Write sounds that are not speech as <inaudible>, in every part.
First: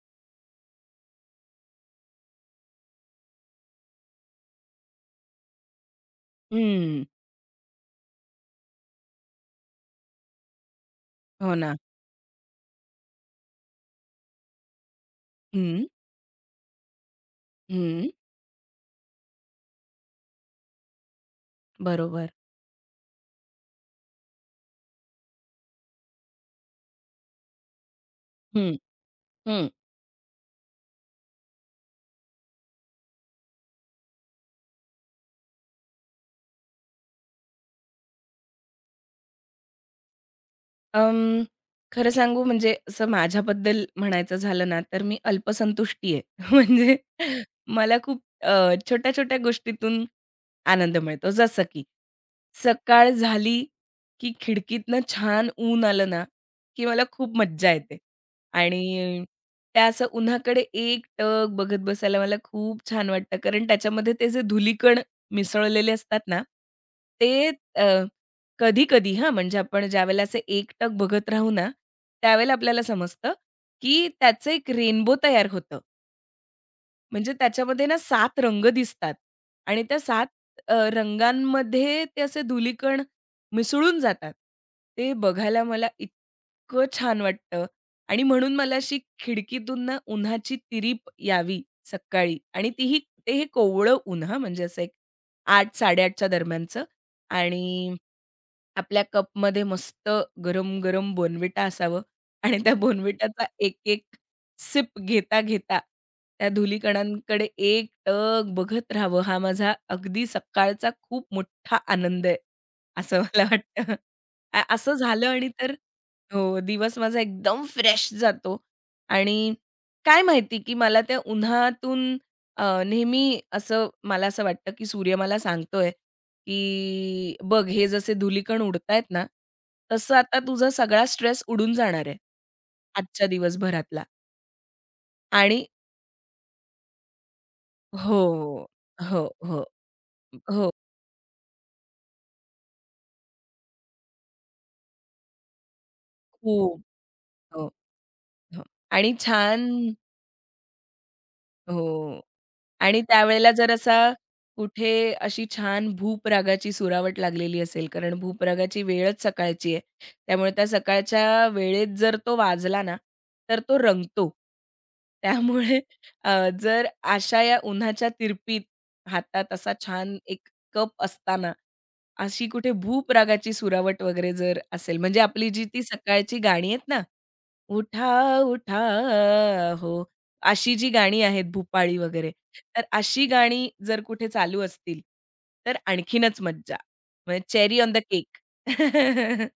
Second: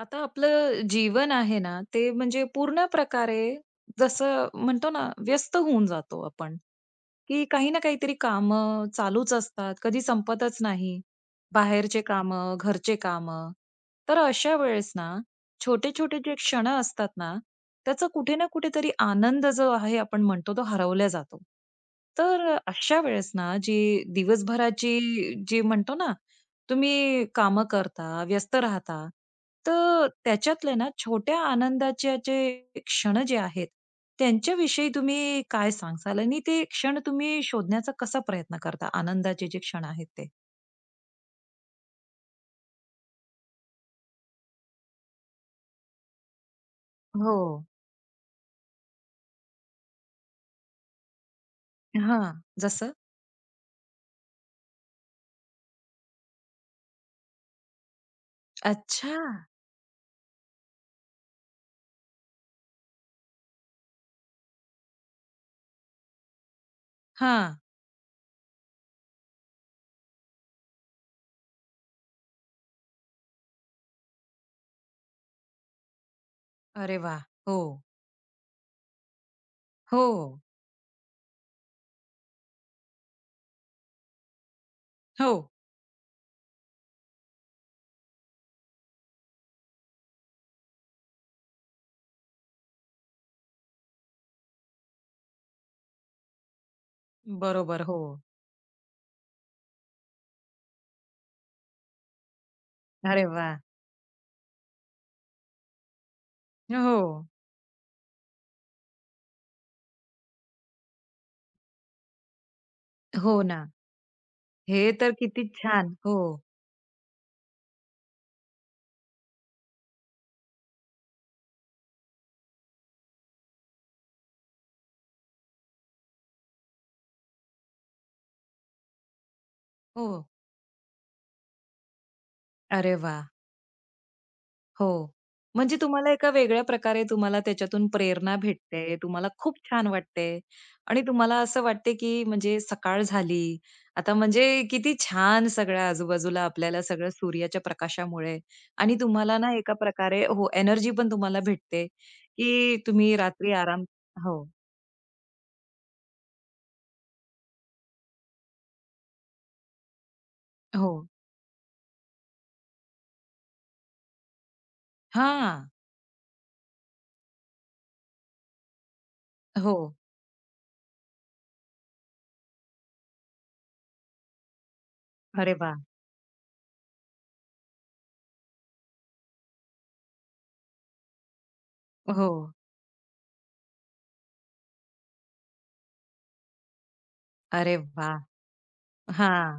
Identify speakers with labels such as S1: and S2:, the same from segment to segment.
S1: आता आपलं जीवन आहे ना, ते म्हणजे पूर्ण प्रकारे जसं म्हणतो ना, व्यस्त होऊन जातो आपण,
S2: हं.
S1: की काही ना काहीतरी काम, चालूच असतात, कधी संपतच नाही.
S2: हो ना.
S1: बाहेरचे कामं, घरचे काम. तर अशा वेळेस ना,
S2: हं.
S1: छोटे-छोटे जे क्षण असतात ना,
S2: हं.
S1: त्याचा कुठे ना कुठेतरी आनंद जो आहे आपण म्हणतो तो हरवला जातो.
S2: बरोबर.
S1: तर अशा वेळेस ना, जी दिवसभराची जी म्हणतो ना, तुम्ही कामं करता, व्यस्त
S2: हं.
S1: राहता,
S2: हं.
S1: तर त्याच्यातले ना छोट्या आनंदाचे जे क्षण जे आहेत, त्यांच्याविषयी तुम्ही काय सांगाल? आणि ते क्षण तुम्ही शोधण्याचा कसा प्रयत्न करता? आनंदाचे जे क्षण आहेत ते?
S2: अं, खरं सांगू म्हणजे असं माझ्याबद्दल म्हणायचं झालं ना, तर मी अल्पसंतुष्टी आहे. <laughs> म्हणजे
S1: हो.
S2: मला खूप छोट्या-छोट्या गोष्टीतून आनंद मिळतो. जसं की
S1: हां. जसं?
S2: सकाळ झाली, की खिडकीतनं छान ऊन आलं ना, की मला खूप मज्जा येते.
S1: अच्छा.
S2: आणि त्या असं उन्हाकडे एकटक बघत बसायला मला खूप छान वाटतं. कारण त्याच्यामध्ये ते जे धुलीकण मिसळलेले असतात ना, ते
S1: हां.
S2: कधी-कधी म्हणजे आपण ज्यावेळेला असे एकटक बघत राहू ना, त्यावेळेला आपल्याला समजतं, की त्याचं एक रेनबो तयार होतं.
S1: अरे वा.
S2: म्हणजे
S1: हो.
S2: त्याच्यामध्ये ना सात रंग दिसतात आणि त्या
S1: हो.
S2: सात रंगांमध्ये ते असे धुलीकण मिसळून जातात. ते
S1: हो.
S2: बघायला मला इतकं छान वाटतं आणि म्हणून मला अशी खिडकीतून ना उन्हाची तिरीप यावी सकाळी आणि तीही ते हे कोवळं ऊन म्हणजे असं एक 8, 8:30च्या दरम्यानचं
S1: बरोबर.
S2: आणि
S1: हो.
S2: आपल्या कपमध्ये मस्त गरम-गरम बोनविटा असावं आणि त्या
S1: अरे
S2: बोर्नव्हिटाचा
S1: वाह!
S2: एक-एक सिप घेता, घेता त्या
S1: हो.
S2: धुलीकणांकडे एकटक बघत राहावं, हा माझा अगदी सकाळचा खूप मोठा आनंद आहे, असं
S1: हो
S2: मला
S1: ना.
S2: वाटतं.
S1: हे
S2: असं
S1: तर
S2: झालं
S1: किती
S2: आणि तर
S1: छान. हो.
S2: हो, दिवस माझा एकदम फ्रेश जातो आणि काय माहिती की मला त्या उन्हातून नेहमी असं मला असं वाटतं की सूर्य मला सांगतोय की बघ हे जसे धुलीकण उडतायत ना, तसं
S1: हो.
S2: आता तुझा सगळा स्ट्रेस उडून जाणार आहे,
S1: अरे वाह!
S2: आजच्या दिवसभरातला.
S1: हो.
S2: आणि
S1: म्हणजे तुम्हाला एका वेगळ्या प्रकारे तुम्हाला त्याच्यातून
S2: हो,
S1: प्रेरणा भेटते.
S2: हो,
S1: तुम्हाला खूप
S2: हो,
S1: छान वाटते
S2: हो,
S1: आणि तुम्हाला असं वाटते, की म्हणजे सकाळ झाली. आता म्हणजे किती छान सगळ्या आजूबाजूला
S2: खूप.
S1: आपल्याला सगळं सूर्याच्या
S2: हो,
S1: प्रकाशामुळे
S2: हो
S1: आणि
S2: आणि
S1: तुम्हाला ना
S2: छान.
S1: एका प्रकारे हो, एनर्जी पण तुम्हाला भेटते,
S2: हो.
S1: की
S2: आणि
S1: तुम्ही
S2: त्यावेळेला
S1: रात्री
S2: जर
S1: आराम.
S2: असा
S1: हो,
S2: कुठे अशी छान भूपरागाची सुरावट लागलेली असेल, कारण भूपरागाची वेळच सकाळची आहे. त्यामुळे त्या
S1: हो.
S2: सकाळच्या वेळेत जर तो वाजला ना, तर तो रंगतो.
S1: हां.
S2: त्यामुळे अ, जर अशा या उन्हाच्या तिरपीत हातात असा
S1: हो.
S2: छान एक कप असताना, अशी कुठे भूपरागाची सुरावट वगैरे जर असेल, म्हणजे आपली
S1: अरे
S2: जी
S1: वाह!
S2: ती सकाळची गाणी आहेत ना, उठा, उठा. हो. अशी जी गाणी आहेत भूपाळी
S1: हो.
S2: वगैरे, तर अशी गाणी जर कुठे चालू असतील, तर आणखीनच मज्जा. म्हणजे
S1: अरे
S2: चेरी ऑन द
S1: वाह!
S2: केक. <laughs>
S1: हां.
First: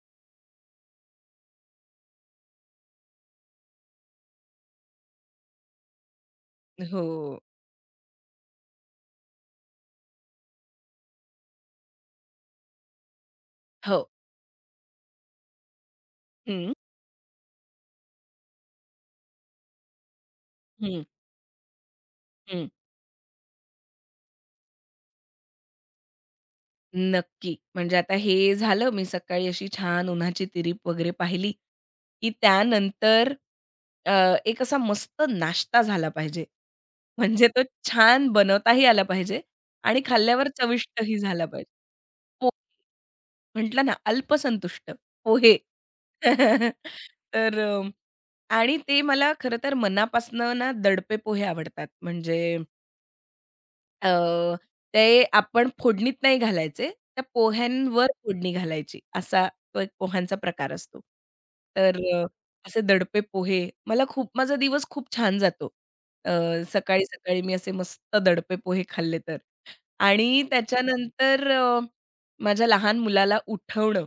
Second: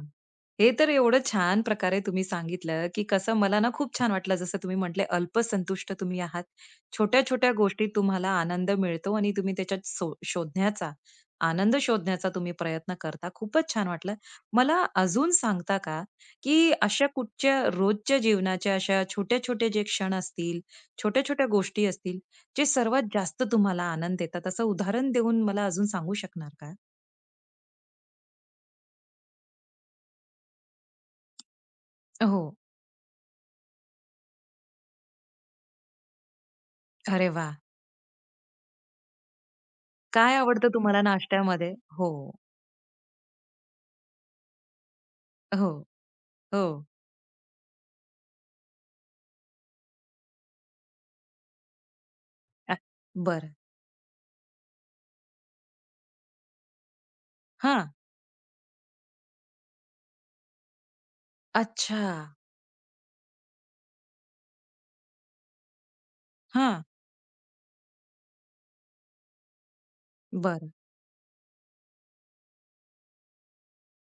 S1: हे तर एवढं छान प्रकारे तुम्ही सांगितलं, की कसं मला ना खूप छान वाटलं. जसं तुम्ही म्हटले अल्पसंतुष्ट तुम्ही आहात.
S2: हो.
S1: छोट्या-छोट्या गोष्टीत तुम्हाला आनंद मिळतो आणि तुम्ही त्याच्यात सो शोधण्याचा, आनंद शोधण्याचा तुम्ही प्रयत्न करता. खूपच छान
S2: हो.
S1: वाटलं. मला अजून सांगता का, की
S2: हं.
S1: अशा कुठच्या रोजच्या जीवनाच्या अशा छोट्या-छोट्या जे क्षण असतील,
S2: हं,
S1: छोट्या-छोट्या गोष्टी असतील, जे
S2: हं.
S1: सर्वात जास्त तुम्हाला आनंद देतात, असं उदाहरण देऊन मला अजून सांगू शकणार का?
S2: नक्की. म्हणजे आता हे झालं मी सकाळी अशी छान उन्हाची तिरीप वगैरे पाहिली, की
S1: हो.
S2: त्यानंतर अ, एक असा मस्त नाश्ता झाला पाहिजे.
S1: अरे
S2: म्हणजे
S1: वाह!
S2: तो छान बनवताही आला पाहिजे आणि
S1: काय
S2: खाल्ल्यावर
S1: आवडतं तुम्हाला
S2: चविष्टही झाला पाहिजे.
S1: नाश्त्यामध्ये? हो,
S2: पो म्हटलं ना अल्पसंतुष्ट पोहे.
S1: हो,
S2: <laughs>
S1: हो.
S2: तर आणि ते मला खरं तर मनापासनं ना दडपे पोहे आवडतात. म्हणजे
S1: अ, बरं.
S2: अ, ते आपण फोडणीत नाही घालायचे. त्या
S1: हां.
S2: पोह्यांवर फोडणी घालायची असा तो एक पोह्यांचा प्रकार असतो. तर
S1: अच्छा.
S2: अ, असे दडपे पोहे मला खूप माझा दिवस खूप छान जातो. अ,
S1: हां.
S2: सकाळी-सकाळी मी असे मस्त दडपे पोहे खाल्ले तर. आणि
S1: बर,
S2: त्याच्यानंतर माझ्या लहान मुलाला उठवणं,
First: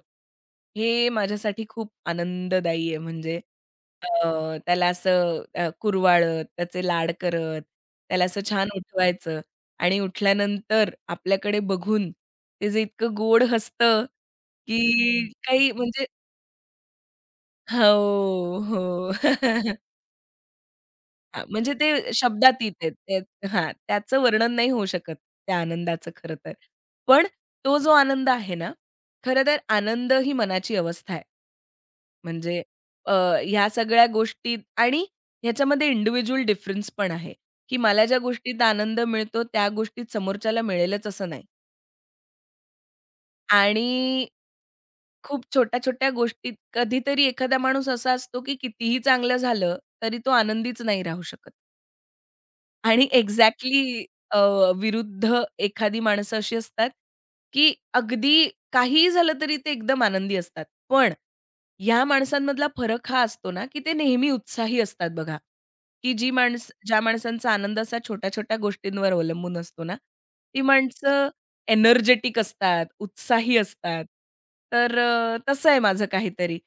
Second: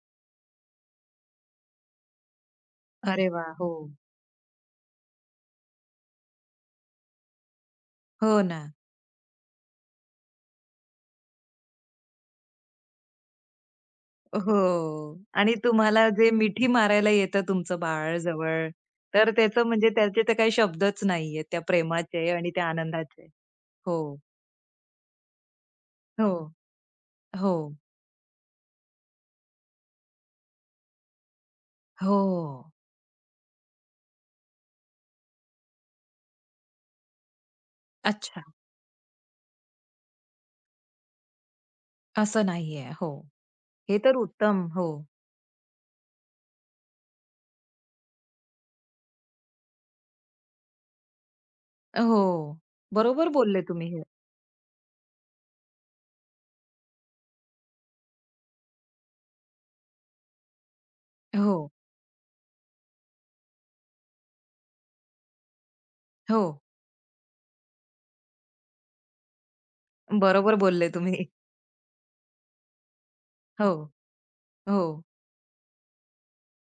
S2: हे माझ्यासाठी खूप आनंददायी आहे.
S1: अरे
S2: म्हणजे
S1: वा, हो.
S2: अ, त्याला असं कुरवाळत, त्याचे लाड करत, त्याला असं
S1: हो ना.
S2: छान उठवायचं. आणि उठल्यानंतर आपल्याकडे बघून ते जे इतकं गोड हसतं, की
S1: हो.
S2: हं.
S1: आणि
S2: काही म्हणजे
S1: तुम्हाला जे मिठी मारायला येतं तुमचं बाळ
S2: हो,
S1: जवळ,
S2: हो.
S1: तर त्याचं
S2: <laughs>
S1: म्हणजे त्याचे तर काही शब्दच
S2: हां,
S1: नाहीयेत त्या
S2: म्हणजे ते
S1: प्रेमाचे आणि त्या
S2: शब्दातीत आहेत.
S1: आनंदाचे.
S2: ते हां,
S1: हो,
S2: त्याचं वर्णन नाही होऊ शकत त्या आनंदाचं
S1: हो,
S2: खरं तर. पण
S1: हो,
S2: तो जो आनंद आहे ना, खरं तर आनंद ही मनाची अवस्था आहे.
S1: हो.
S2: म्हणजे अ, ह्या सगळ्या गोष्टीत आणि ह्याच्यामध्ये इंडिव्हिज्युअल डिफरन्स पण आहे, की मला ज्या
S1: अच्छा.
S2: गोष्टीत आनंद मिळतो त्या गोष्टीत समोरच्याला मिळेलच असं नाही.
S1: असं नाहीये. हो.
S2: आणि
S1: हे तर उत्तम. हो,
S2: खूप छोट्या-छोट्या गोष्टीत कधीतरी एखादा माणूस असा असतो, की कितीही चांगलं झालं, तरी तो आनंदीच नाही राहू शकत.
S1: हो.
S2: आणि
S1: बरोबर बोलले तुम्ही हे.
S2: एक्झॅक्टली विरुद्ध एखादी माणसं अशी असतात, की अगदी काहीही झालं तरी ते एकदम आनंदी असतात. पण
S1: हो,
S2: या माणसांमधला फरक हा असतो ना, की ते नेहमी उत्साही असतात बघा, की जी
S1: हो.
S2: माणसं ज्या माणसांचा आनंद असा छोट्या-छोट्या गोष्टींवर अवलंबून असतो ना,
S1: बरोबर
S2: ती
S1: बोलले तुम्ही.
S2: माणसं एनर्जेटिक असतात, उत्साही
S1: हो,
S2: असतात.
S1: हो.
S2: तर तसं आहे माझं काहीतरी.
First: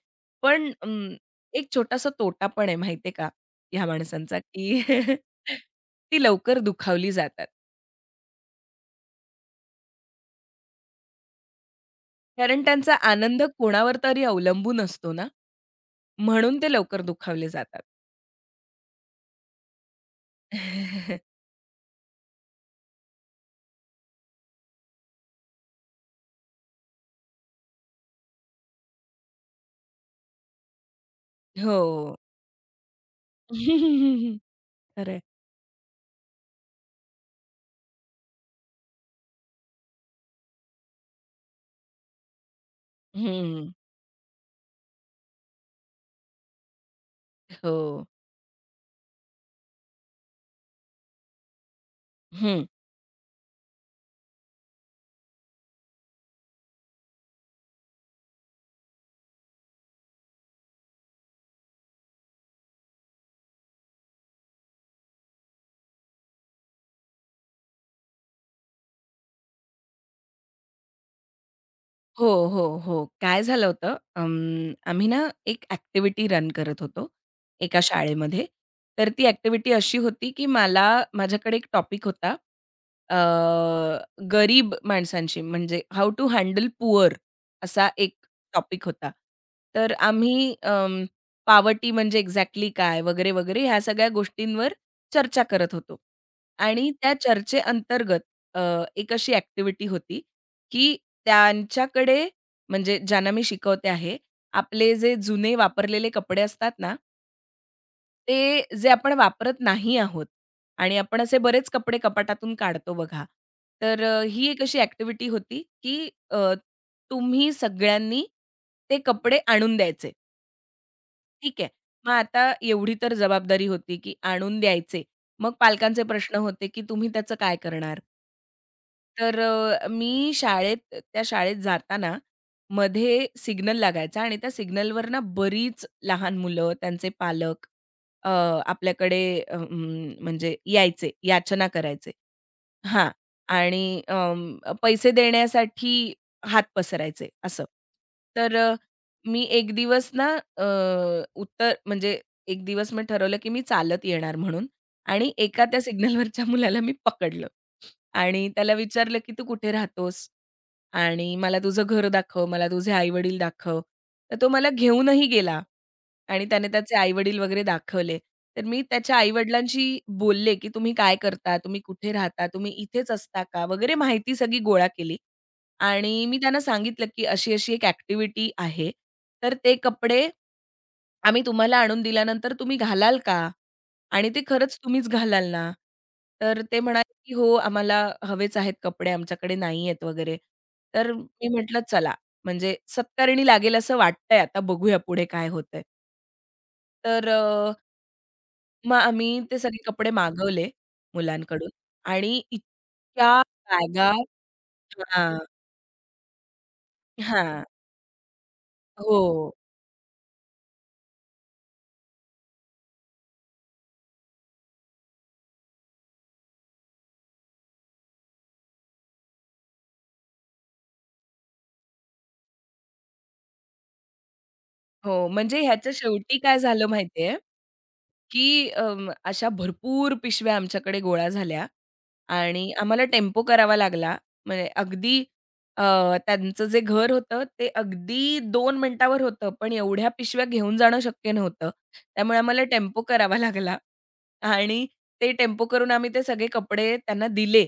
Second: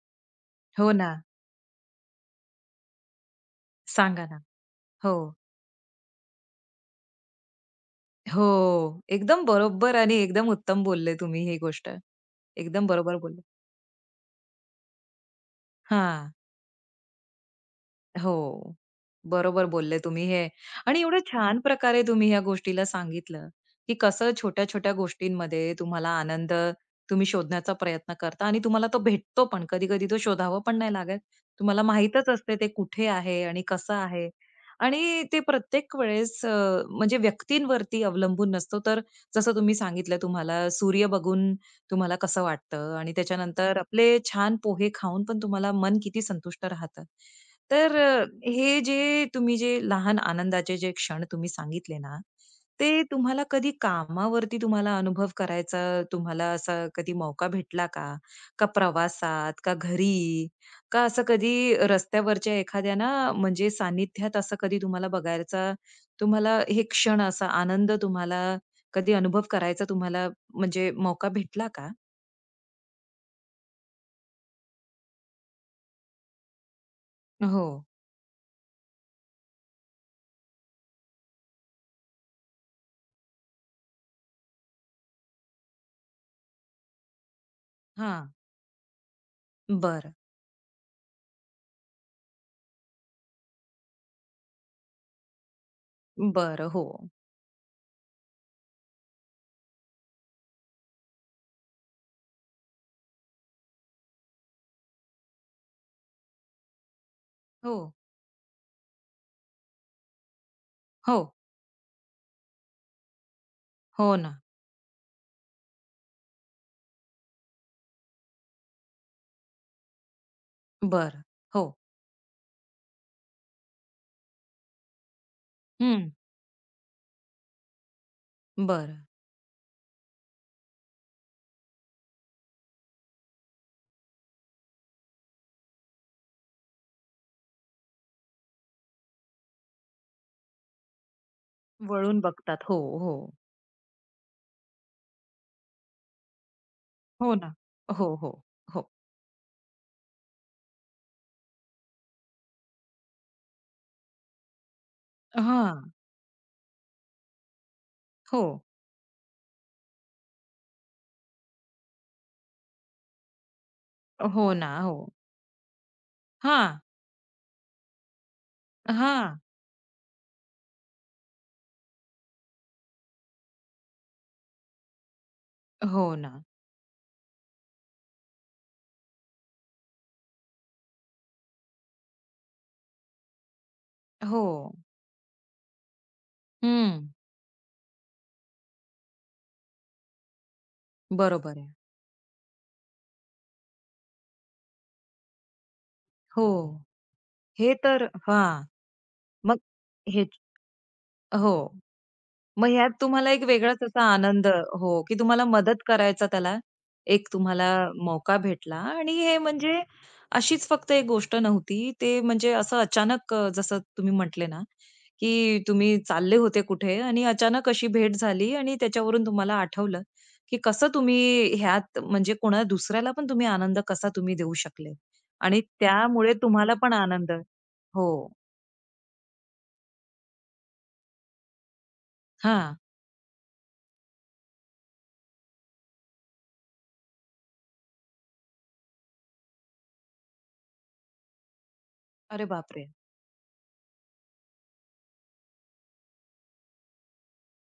S2: पण
S1: हो ना.
S2: अं, एक छोटासा तोटा पण आहे माहिती का, ह्या
S1: सांगा
S2: माणसांचा,
S1: ना.
S2: की
S1: हो.
S2: <laughs> ती लवकर दुखावली जातात.
S1: हो. एकदम बरोबर आणि एकदम उत्तम बोलले तुम्ही ही गोष्ट.
S2: कारण
S1: एकदम
S2: त्यांचा
S1: बरोबर बोलले.
S2: आनंद कोणावर तरी अवलंबून असतो ना,
S1: हां.
S2: म्हणून ते लवकर दुखावले जातात.
S1: हो. बरोबर बोलले तुम्ही हे आणि
S2: <laughs>
S1: एवढं छान प्रकारे तुम्ही या गोष्टीला सांगितलं, की कसं छोट्या-छोट्या गोष्टींमध्ये तुम्हाला आनंद तुम्ही शोधण्याचा प्रयत्न करता आणि तुम्हाला तो भेटतो पण. कधी-कधी तो शोधावा पण नाही लागत. तुम्हाला
S2: हो.
S1: माहीतच असते ते कुठे आहे आणि कसं आहे
S2: <laughs> खरंय.
S1: आणि ते प्रत्येक वेळेस म्हणजे व्यक्तींवरती अवलंबून नसतो. तर जसं तुम्ही सांगितलं तुम्हाला सूर्य बघून तुम्हाला कसं वाटतं आणि
S2: हं.
S1: त्याच्यानंतर आपले छान पोहे खाऊन पण तुम्हाला मन किती संतुष्ट राहतं. तर
S2: हो.
S1: हे जे तुम्ही जे लहान आनंदाचे जे क्षण तुम्ही सांगितले ना, ते तुम्हाला कधी कामावरती तुम्हाला अनुभव करायचा तुम्हाला असा कधी मौका भेटला का? का प्रवासात, का घरी, का असं कधी रस्त्यावरच्या एखाद्या ना म्हणजे सानिध्यात असं कधी तुम्हाला बघायचा तुम्हाला हे क्षण असा आनंद तुम्हाला कधी अनुभव करायचा तुम्हाला म्हणजे मौका भेटला का?
S2: हो, हो, हो. काय झालं होतं, आम्ही ना एक ॲक्टिव्हिटी रन करत होतो
S1: हो.
S2: एका शाळेमध्ये. तर ती ॲक्टिव्हिटी अशी होती, की मला माझ्याकडे एक टॉपिक होता. अ, गरीब माणसांशी म्हणजे हाऊ टू हँडल पुअर असा एक
S1: हां.
S2: टॉपिक होता. तर
S1: बरं.
S2: आम्ही अं, पॉवर्टी म्हणजे एक्झॅक्टली काय वगैरे, वगैरे ह्या सगळ्या गोष्टींवर चर्चा करत होतो
S1: बरं.
S2: आणि
S1: हो.
S2: त्या चर्चेअंतर्गत अ, एक अशी ॲक्टिव्हिटी होती, त्यांच्याकडे म्हणजे ज्यांना मी शिकवते आहे, आपले जे जुने वापरलेले कपडे असतात ना,
S1: हो.
S2: ते जे आपण वापरत नाही आहोत आणि
S1: हो.
S2: आपण असे बरेच कपडे कपाटातून काढतो बघा. तर
S1: हो
S2: अ,
S1: ना.
S2: ही एक अशी ॲक्टिव्हिटी होती, की तुम्ही सगळ्यांनी ते कपडे आणून द्यायचे.
S1: बर.
S2: ठीक आहे.
S1: हो.
S2: मग आता एवढी तर जबाबदारी होती, की आणून द्यायचे. मग पालकांचे
S1: हं.
S2: प्रश्न होते, की तुम्ही त्याचं काय करणार?
S1: बरं.
S2: तर मी शाळेत त्या शाळेत जाताना मध्ये सिग्नल लागायचा आणि त्या सिग्नलवर ना बरीच लहान मुलं, त्यांचे पालक अ, आपल्याकडे म्हणजे यायचे, याचना करायचे.
S1: वळून बघतात. हो,
S2: हां.
S1: हो.
S2: आणि पैसे देण्यासाठी हात पसरायचे
S1: हो ना.
S2: असं.
S1: हो, हो,
S2: तर
S1: हो.
S2: मी एक दिवस ना अ, उत्तर म्हणजे एक दिवस मी ठरवलं, की मी चालत येणार म्हणून आणि एका त्या
S1: हां.
S2: सिग्नलवरच्या मुलाला मी पकडलं
S1: हो.
S2: आणि त्याला विचारलं, की "तू कुठे राहतोस? आणि मला तुझं घर दाखव, मला तुझे आई-वडील दाखव." तर तो
S1: हो
S2: मला
S1: ना. हो.
S2: घेऊनही गेला. आणि त्याने
S1: हां,
S2: त्याचे आई-वडील वगैरे दाखवले. तर मी त्याच्या
S1: हां.
S2: आई-वडिलांशी बोलले, की "तुम्ही काय करता? तुम्ही कुठे राहता? तुम्ही इथेच असता का?" वगैरे माहिती सगळी गोळा केली.
S1: हो
S2: आणि
S1: ना.
S2: मी त्यांना सांगितलं, की अशी-अशी एक ॲक्टिव्हिटी आहे. तर ते कपडे आम्ही तुम्हाला आणून दिल्यानंतर तुम्ही घालाल का? आणि ते
S1: हो.
S2: खरंच तुम्हीच घालाल ना? तर ते
S1: हं.
S2: म्हणाले, की "हो, आम्हाला हवेच आहेत कपडे, आमच्याकडे नाहीयेत" वगैरे. तर मी
S1: बरोबर आहे.
S2: म्हटलं, "चला, म्हणजे सत्कारणी लागेल असं वाटतंय. आता बघूया पुढे काय होतंय."
S1: हो.
S2: तर
S1: हे तर हां.
S2: मग आम्ही ते
S1: मग
S2: सगळे कपडे
S1: हेच
S2: मागवले
S1: हो.
S2: मुलांकडून आणि
S1: मग ह्यात तुम्हाला
S2: इतक्या
S1: एक वेगळाच असा
S2: बॅगा
S1: आनंद हो, की
S2: हां,
S1: तुम्हाला मदत करायचा त्याला एक
S2: हां.
S1: तुम्हाला मौका भेटला आणि हे
S2: हो,
S1: म्हणजे अशीच फक्त एक गोष्ट नव्हती. ते म्हणजे असं अचानक जसं तुम्ही म्हटले ना, की तुम्ही चालले होते कुठे आणि अचानक अशी भेट झाली आणि त्याच्यावरून तुम्हाला आठवलं, की कसं तुम्ही ह्यात म्हणजे कोणा दुसऱ्याला पण तुम्ही आनंद कसा तुम्ही देऊ शकले
S2: हो. म्हणजे
S1: आणि
S2: ह्याच्या
S1: त्यामुळे
S2: शेवटी काय
S1: तुम्हाला
S2: झालं
S1: पण आनंद.
S2: माहितीये,
S1: हो.
S2: की अशा भरपूर पिशव्या आमच्याकडे गोळा झाल्या आणि
S1: हां.
S2: आम्हाला टेम्पो करावा लागला. म्हणजे अगदी अ, त्यांचं जे घर होतं ते अगदी 2 मिनिटावर होतं, पण एवढ्या पिशव्या घेऊन जाणं शक्य नव्हतं. त्यामुळे
S1: अरे
S2: आम्हाला
S1: बापरे!
S2: टेम्पो करावा लागला आणि ते टेम्पो करून आम्ही ते सगळे कपडे त्यांना दिले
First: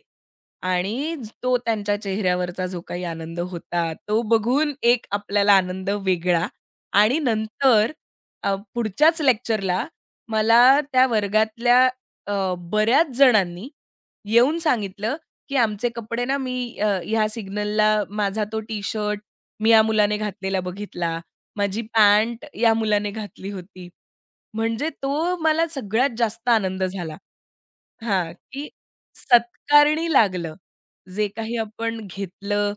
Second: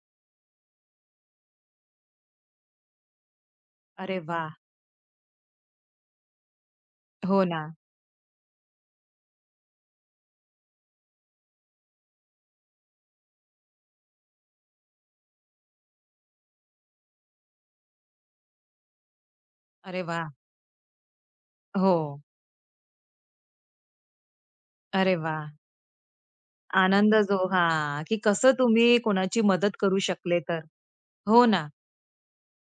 S2: आणि तो त्यांच्या चेहऱ्यावरचा जो काही आनंद होता,
S1: अरे
S2: तो
S1: वाह!
S2: बघून एक आपल्याला आनंद वेगळा. आणि
S1: हो ना.
S2: नंतर अ, पुढच्याच लेक्चरला मला त्या वर्गातल्या बऱ्याच जणांनी येऊन सांगितलं, की "आमचे कपडे ना मी ह्या सिग्नलला माझा तो टी-शर्ट मी या
S1: अरे
S2: मुलाने
S1: वाह!
S2: घातलेला बघितला. माझी
S1: हो.
S2: पॅन्ट या मुलाने घातली होती." म्हणजे
S1: अरे
S2: तो
S1: वा,
S2: मला सगळ्यात जास्त आनंद
S1: आनंद
S2: झाला.
S1: जो हां, की
S2: हां,
S1: कसं
S2: की
S1: तुम्ही कोणाची मदत करू
S2: सत्कारणी
S1: शकले
S2: लागलं.
S1: तर.
S2: जे
S1: हो
S2: काही
S1: ना.
S2: आपण घेतलं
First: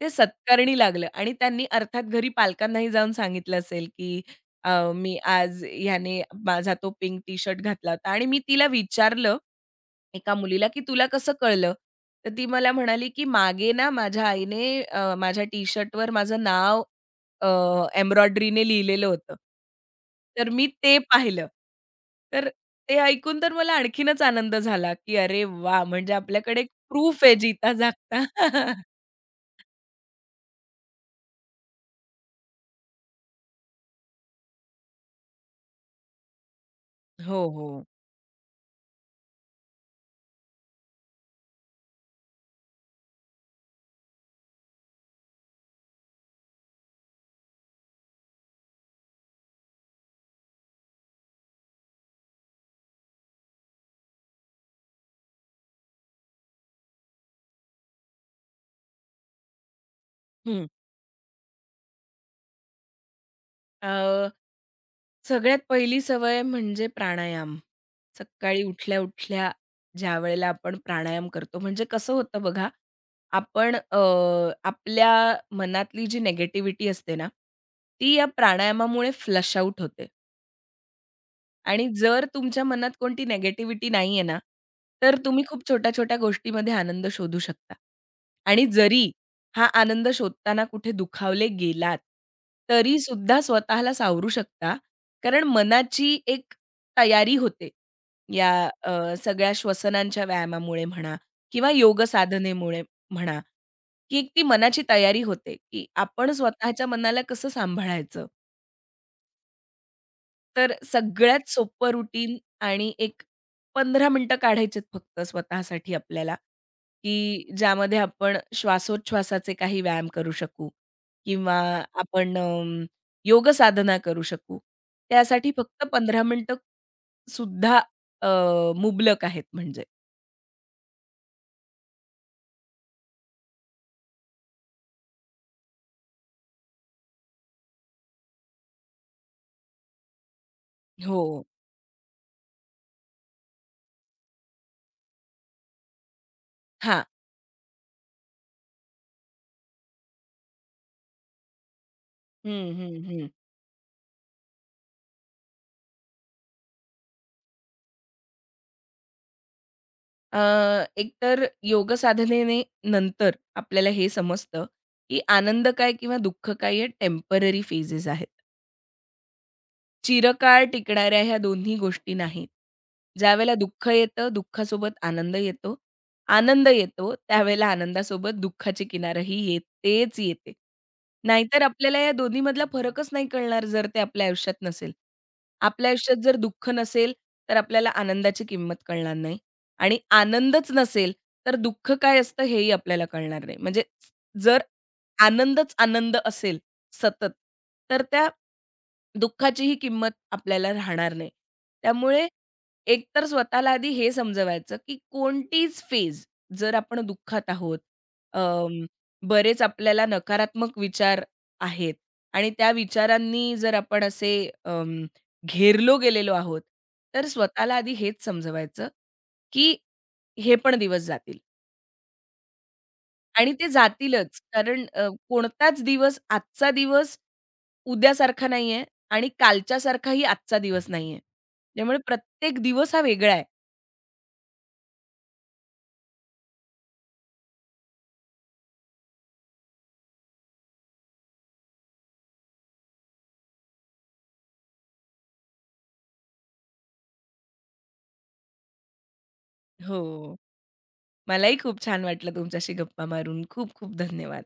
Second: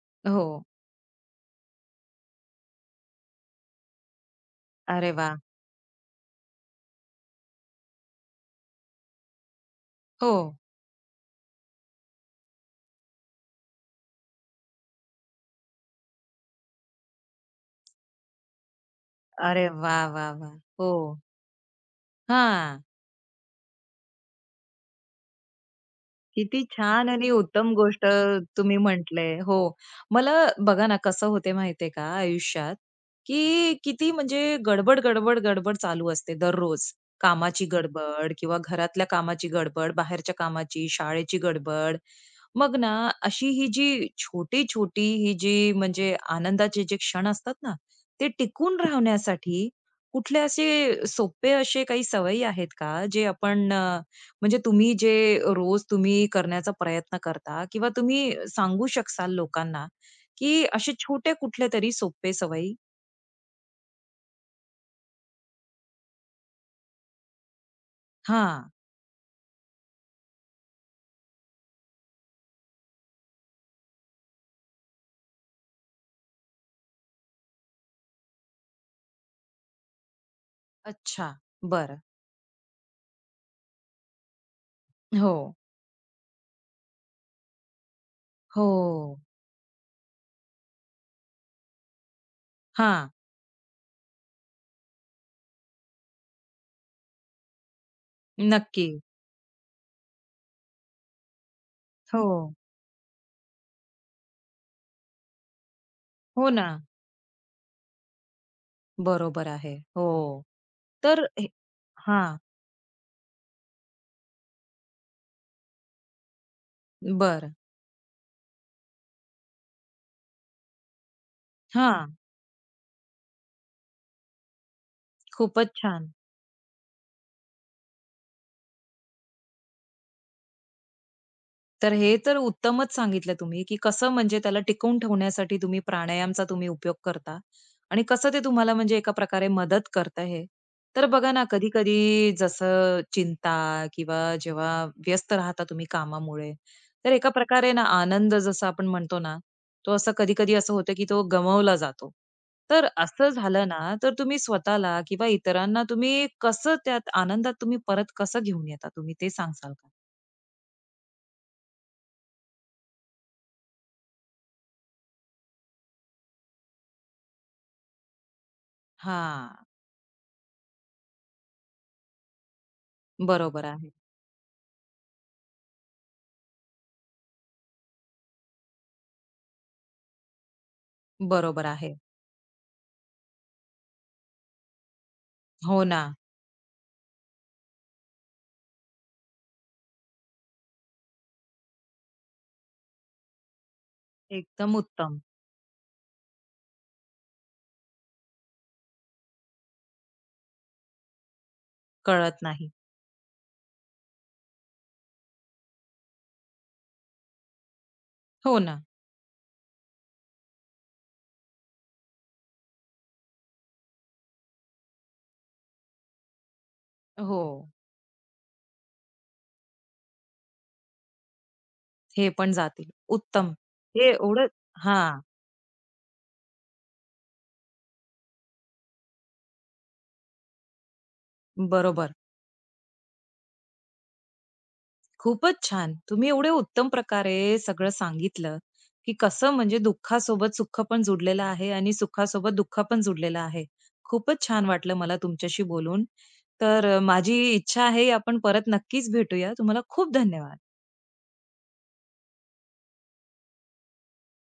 S2: ते
S1: हो.
S2: सत्कारणी लागलं आणि त्यांनी अर्थात घरी पालकांनाही जाऊन सांगितलं असेल, की
S1: अरे
S2: "मी
S1: वा,
S2: आज ह्याने माझा तो पिंक टी-शर्ट घातला होता" आणि मी तिला विचारलं
S1: हो.
S2: एका मुलीला, की "तुला कसं कळलं?" तर ती मला म्हणाली, की "मागे ना माझ्या आईने माझ्या टी-शर्टवर माझं नाव अ, एम्ब्रॉयडरीने लिहिलेलं होतं.
S1: अरे वा, वा,
S2: तर
S1: वाह!
S2: मी
S1: हो.
S2: ते पाहिलं." तर
S1: हां.
S2: ते ऐकून तर मला आणखीनच आनंद झाला, की "अरे वा, म्हणजे आपल्याकडे
S1: किती
S2: एक
S1: छान
S2: प्रूफ
S1: आणि
S2: आहे जिता
S1: उत्तम गोष्ट
S2: जागता."
S1: तुम्ही
S2: <laughs>
S1: म्हटलंय. हो. मला बघा ना कसं होते माहितीये का आयुष्यात, की किती म्हणजे गडबड, गडबड, गडबड चालू असते दररोज.
S2: हो,
S1: कामाची
S2: हो.
S1: गडबड किंवा घरातल्या कामाची गडबड, बाहेरच्या कामाची, शाळेची गडबड. मग ना अशी ही जी छोटी-छोटी ही जी म्हणजे आनंदाचे जे क्षण असतात ना, ते टिकून राहण्यासाठी कुठले असे सोपे असे काही सवयी आहेत का जे आपण म्हणजे तुम्ही जे रोज तुम्ही करण्याचा प्रयत्न करता किंवा तुम्ही सांगू शकाल लोकांना, की
S2: हं.
S1: असे छोटे कुठले तरी सोपे सवयी?
S2: सगळ्यात पहिली सवय म्हणजे प्राणायाम. सकाळी
S1: हां.
S2: उठल्या-उठल्या ज्यावेळेला आपण प्राणायाम करतो, म्हणजे कसं होतं बघा, आपण आपल्या मनातली जी निगेटिव्हिटी असते ना, ती या प्राणायामामुळे फ्लश आउट होते.
S1: अच्छा.
S2: आणि
S1: बर,
S2: जर तुमच्या मनात कोणती निगेटिव्हिटी नाहीये ना, तर
S1: हो.
S2: तुम्ही खूप छोट्या-छोट्या गोष्टीमध्ये आनंद शोधू शकता. आणि जरी
S1: हो.
S2: हा आनंद शोधताना कुठे दुखावले गेलात, तरी
S1: हां.
S2: सुद्धा स्वतःला सावरू शकता. कारण मनाची एक तयारी होते या
S1: नक्की.
S2: सगळ्या श्वसनांच्या व्यायामामुळे म्हणा किंवा योग
S1: हो.
S2: साधनेमुळे म्हणा, की एक ती मनाची तयारी होते, की आपण
S1: हो ना.
S2: स्वतःच्या मनाला कसं सांभाळायचं.
S1: बरोबर आहे. हो.
S2: तर
S1: तर हे
S2: सगळ्यात सोपं रुटीन
S1: हां.
S2: आणि एक 15 मिनिटं काढायचेत फक्त स्वतःसाठी आपल्याला,
S1: बर,
S2: की ज्यामध्ये आपण श्वासोच्छवासाचे काही व्यायाम करू शकू किंवा
S1: हां.
S2: आपण योग साधना करू शकू. त्यासाठी
S1: खूपच
S2: फक्त
S1: छान.
S2: 15 मिनिटं सुद्धा अ, मुबलक आहेत म्हणजे.
S1: तर हे तर उत्तमच सांगितलं तुम्ही, की कसं म्हणजे त्याला टिकवून ठेवण्यासाठी तुम्ही प्राणायामचा तुम्ही उपयोग करता आणि कसं ते तुम्हाला म्हणजे एका प्रकारे मदत करतं हे. तर
S2: हो.
S1: बघा ना, कधी-कधी जसं चिंता किंवा जेव्हा व्यस्त राहता तुम्ही कामामुळे,
S2: हां.
S1: तर एका प्रकारे ना आनंद जसं आपण म्हणतो ना, तो असं कधी-कधी असं होतं, की तो गमावला जातो.
S2: हं,
S1: तर
S2: हं, हं.
S1: असं झालं ना, तर तुम्ही स्वतःला किंवा इतरांना तुम्ही कसं त्यात आनंदात तुम्ही परत कसं घेऊन येता तुम्ही ते सांगाल का?
S2: अ, एकतर योग साधनेने नंतर आपल्याला हे समजतं, की आनंद काय किंवा दुःख काय हे टेम्पररी फेजेस आहेत.
S1: हां,
S2: चिरकाळ टिकणाऱ्या ह्या दोन्ही गोष्टी नाहीत. ज्यावेळेला
S1: बरोबर
S2: दुःख
S1: आहे.
S2: येतं, दुःखासोबत आनंद येतो. आनंद येतो, त्यावेळेला आनंदासोबत दुःखाची किनारही येतेच येते. नाहीतर
S1: बरोबर आहे.
S2: आपल्याला या दोन्हीमधला फरकच नाही कळणार जर ते आपल्या आयुष्यात नसेल.
S1: हो
S2: आपल्या
S1: ना.
S2: आयुष्यात जर दुःख नसेल, तर आपल्याला आनंदाची किंमत कळणार नाही आणि आनंदच नसेल, तर दुःख काय असतं हेही आपल्याला कळणार नाही. म्हणजे जर
S1: एकदम उत्तम.
S2: आनंदच आनंद असेल, सतत. तर त्या दुःखाचीही किंमत आपल्याला राहणार नाही. त्यामुळे
S1: कळत नाही.
S2: एकतर स्वतःला आधी हे समजवायचं, की कोणतीच फेज जर आपण दुःखात आहोत,
S1: हो
S2: अं,
S1: ना.
S2: बरेच आपल्याला नकारात्मक विचार आहेत आणि त्या विचारांनी जर आपण असे अं, घेरलो गेलेलो आहोत, तर
S1: हो.
S2: स्वतःला आधी हेच समजवायचं, की हे पण दिवस जातील.
S1: हे पण जातील. उत्तम.
S2: आणि ते
S1: हे
S2: जातीलच.
S1: एवढं
S2: कारण
S1: हां.
S2: कोणताच दिवस आजचा दिवस उद्यासारखा नाहीये आणि कालच्यासारखाही आजचा दिवस नाहीये. त्यामुळे
S1: बरोबर.
S2: प्रत्येक दिवस हा वेगळा आहे.
S1: खूपच छान. तुम्ही एवढे उत्तम प्रकारे सगळं सांगितलं, की कसं म्हणजे दुःखासोबत सुख पण जुडलेलं आहे आणि सुखासोबत दुःख पण जुडलेलं आहे. खूपच छान वाटलं मला तुमच्याशी बोलून. तर माझी इच्छा आहे आपण परत नक्कीच भेटूया. तुम्हाला
S2: हो.
S1: खूप धन्यवाद.
S2: मलाही खूप छान वाटलं तुमच्याशी गप्पा मारून. खूप खूप धन्यवाद.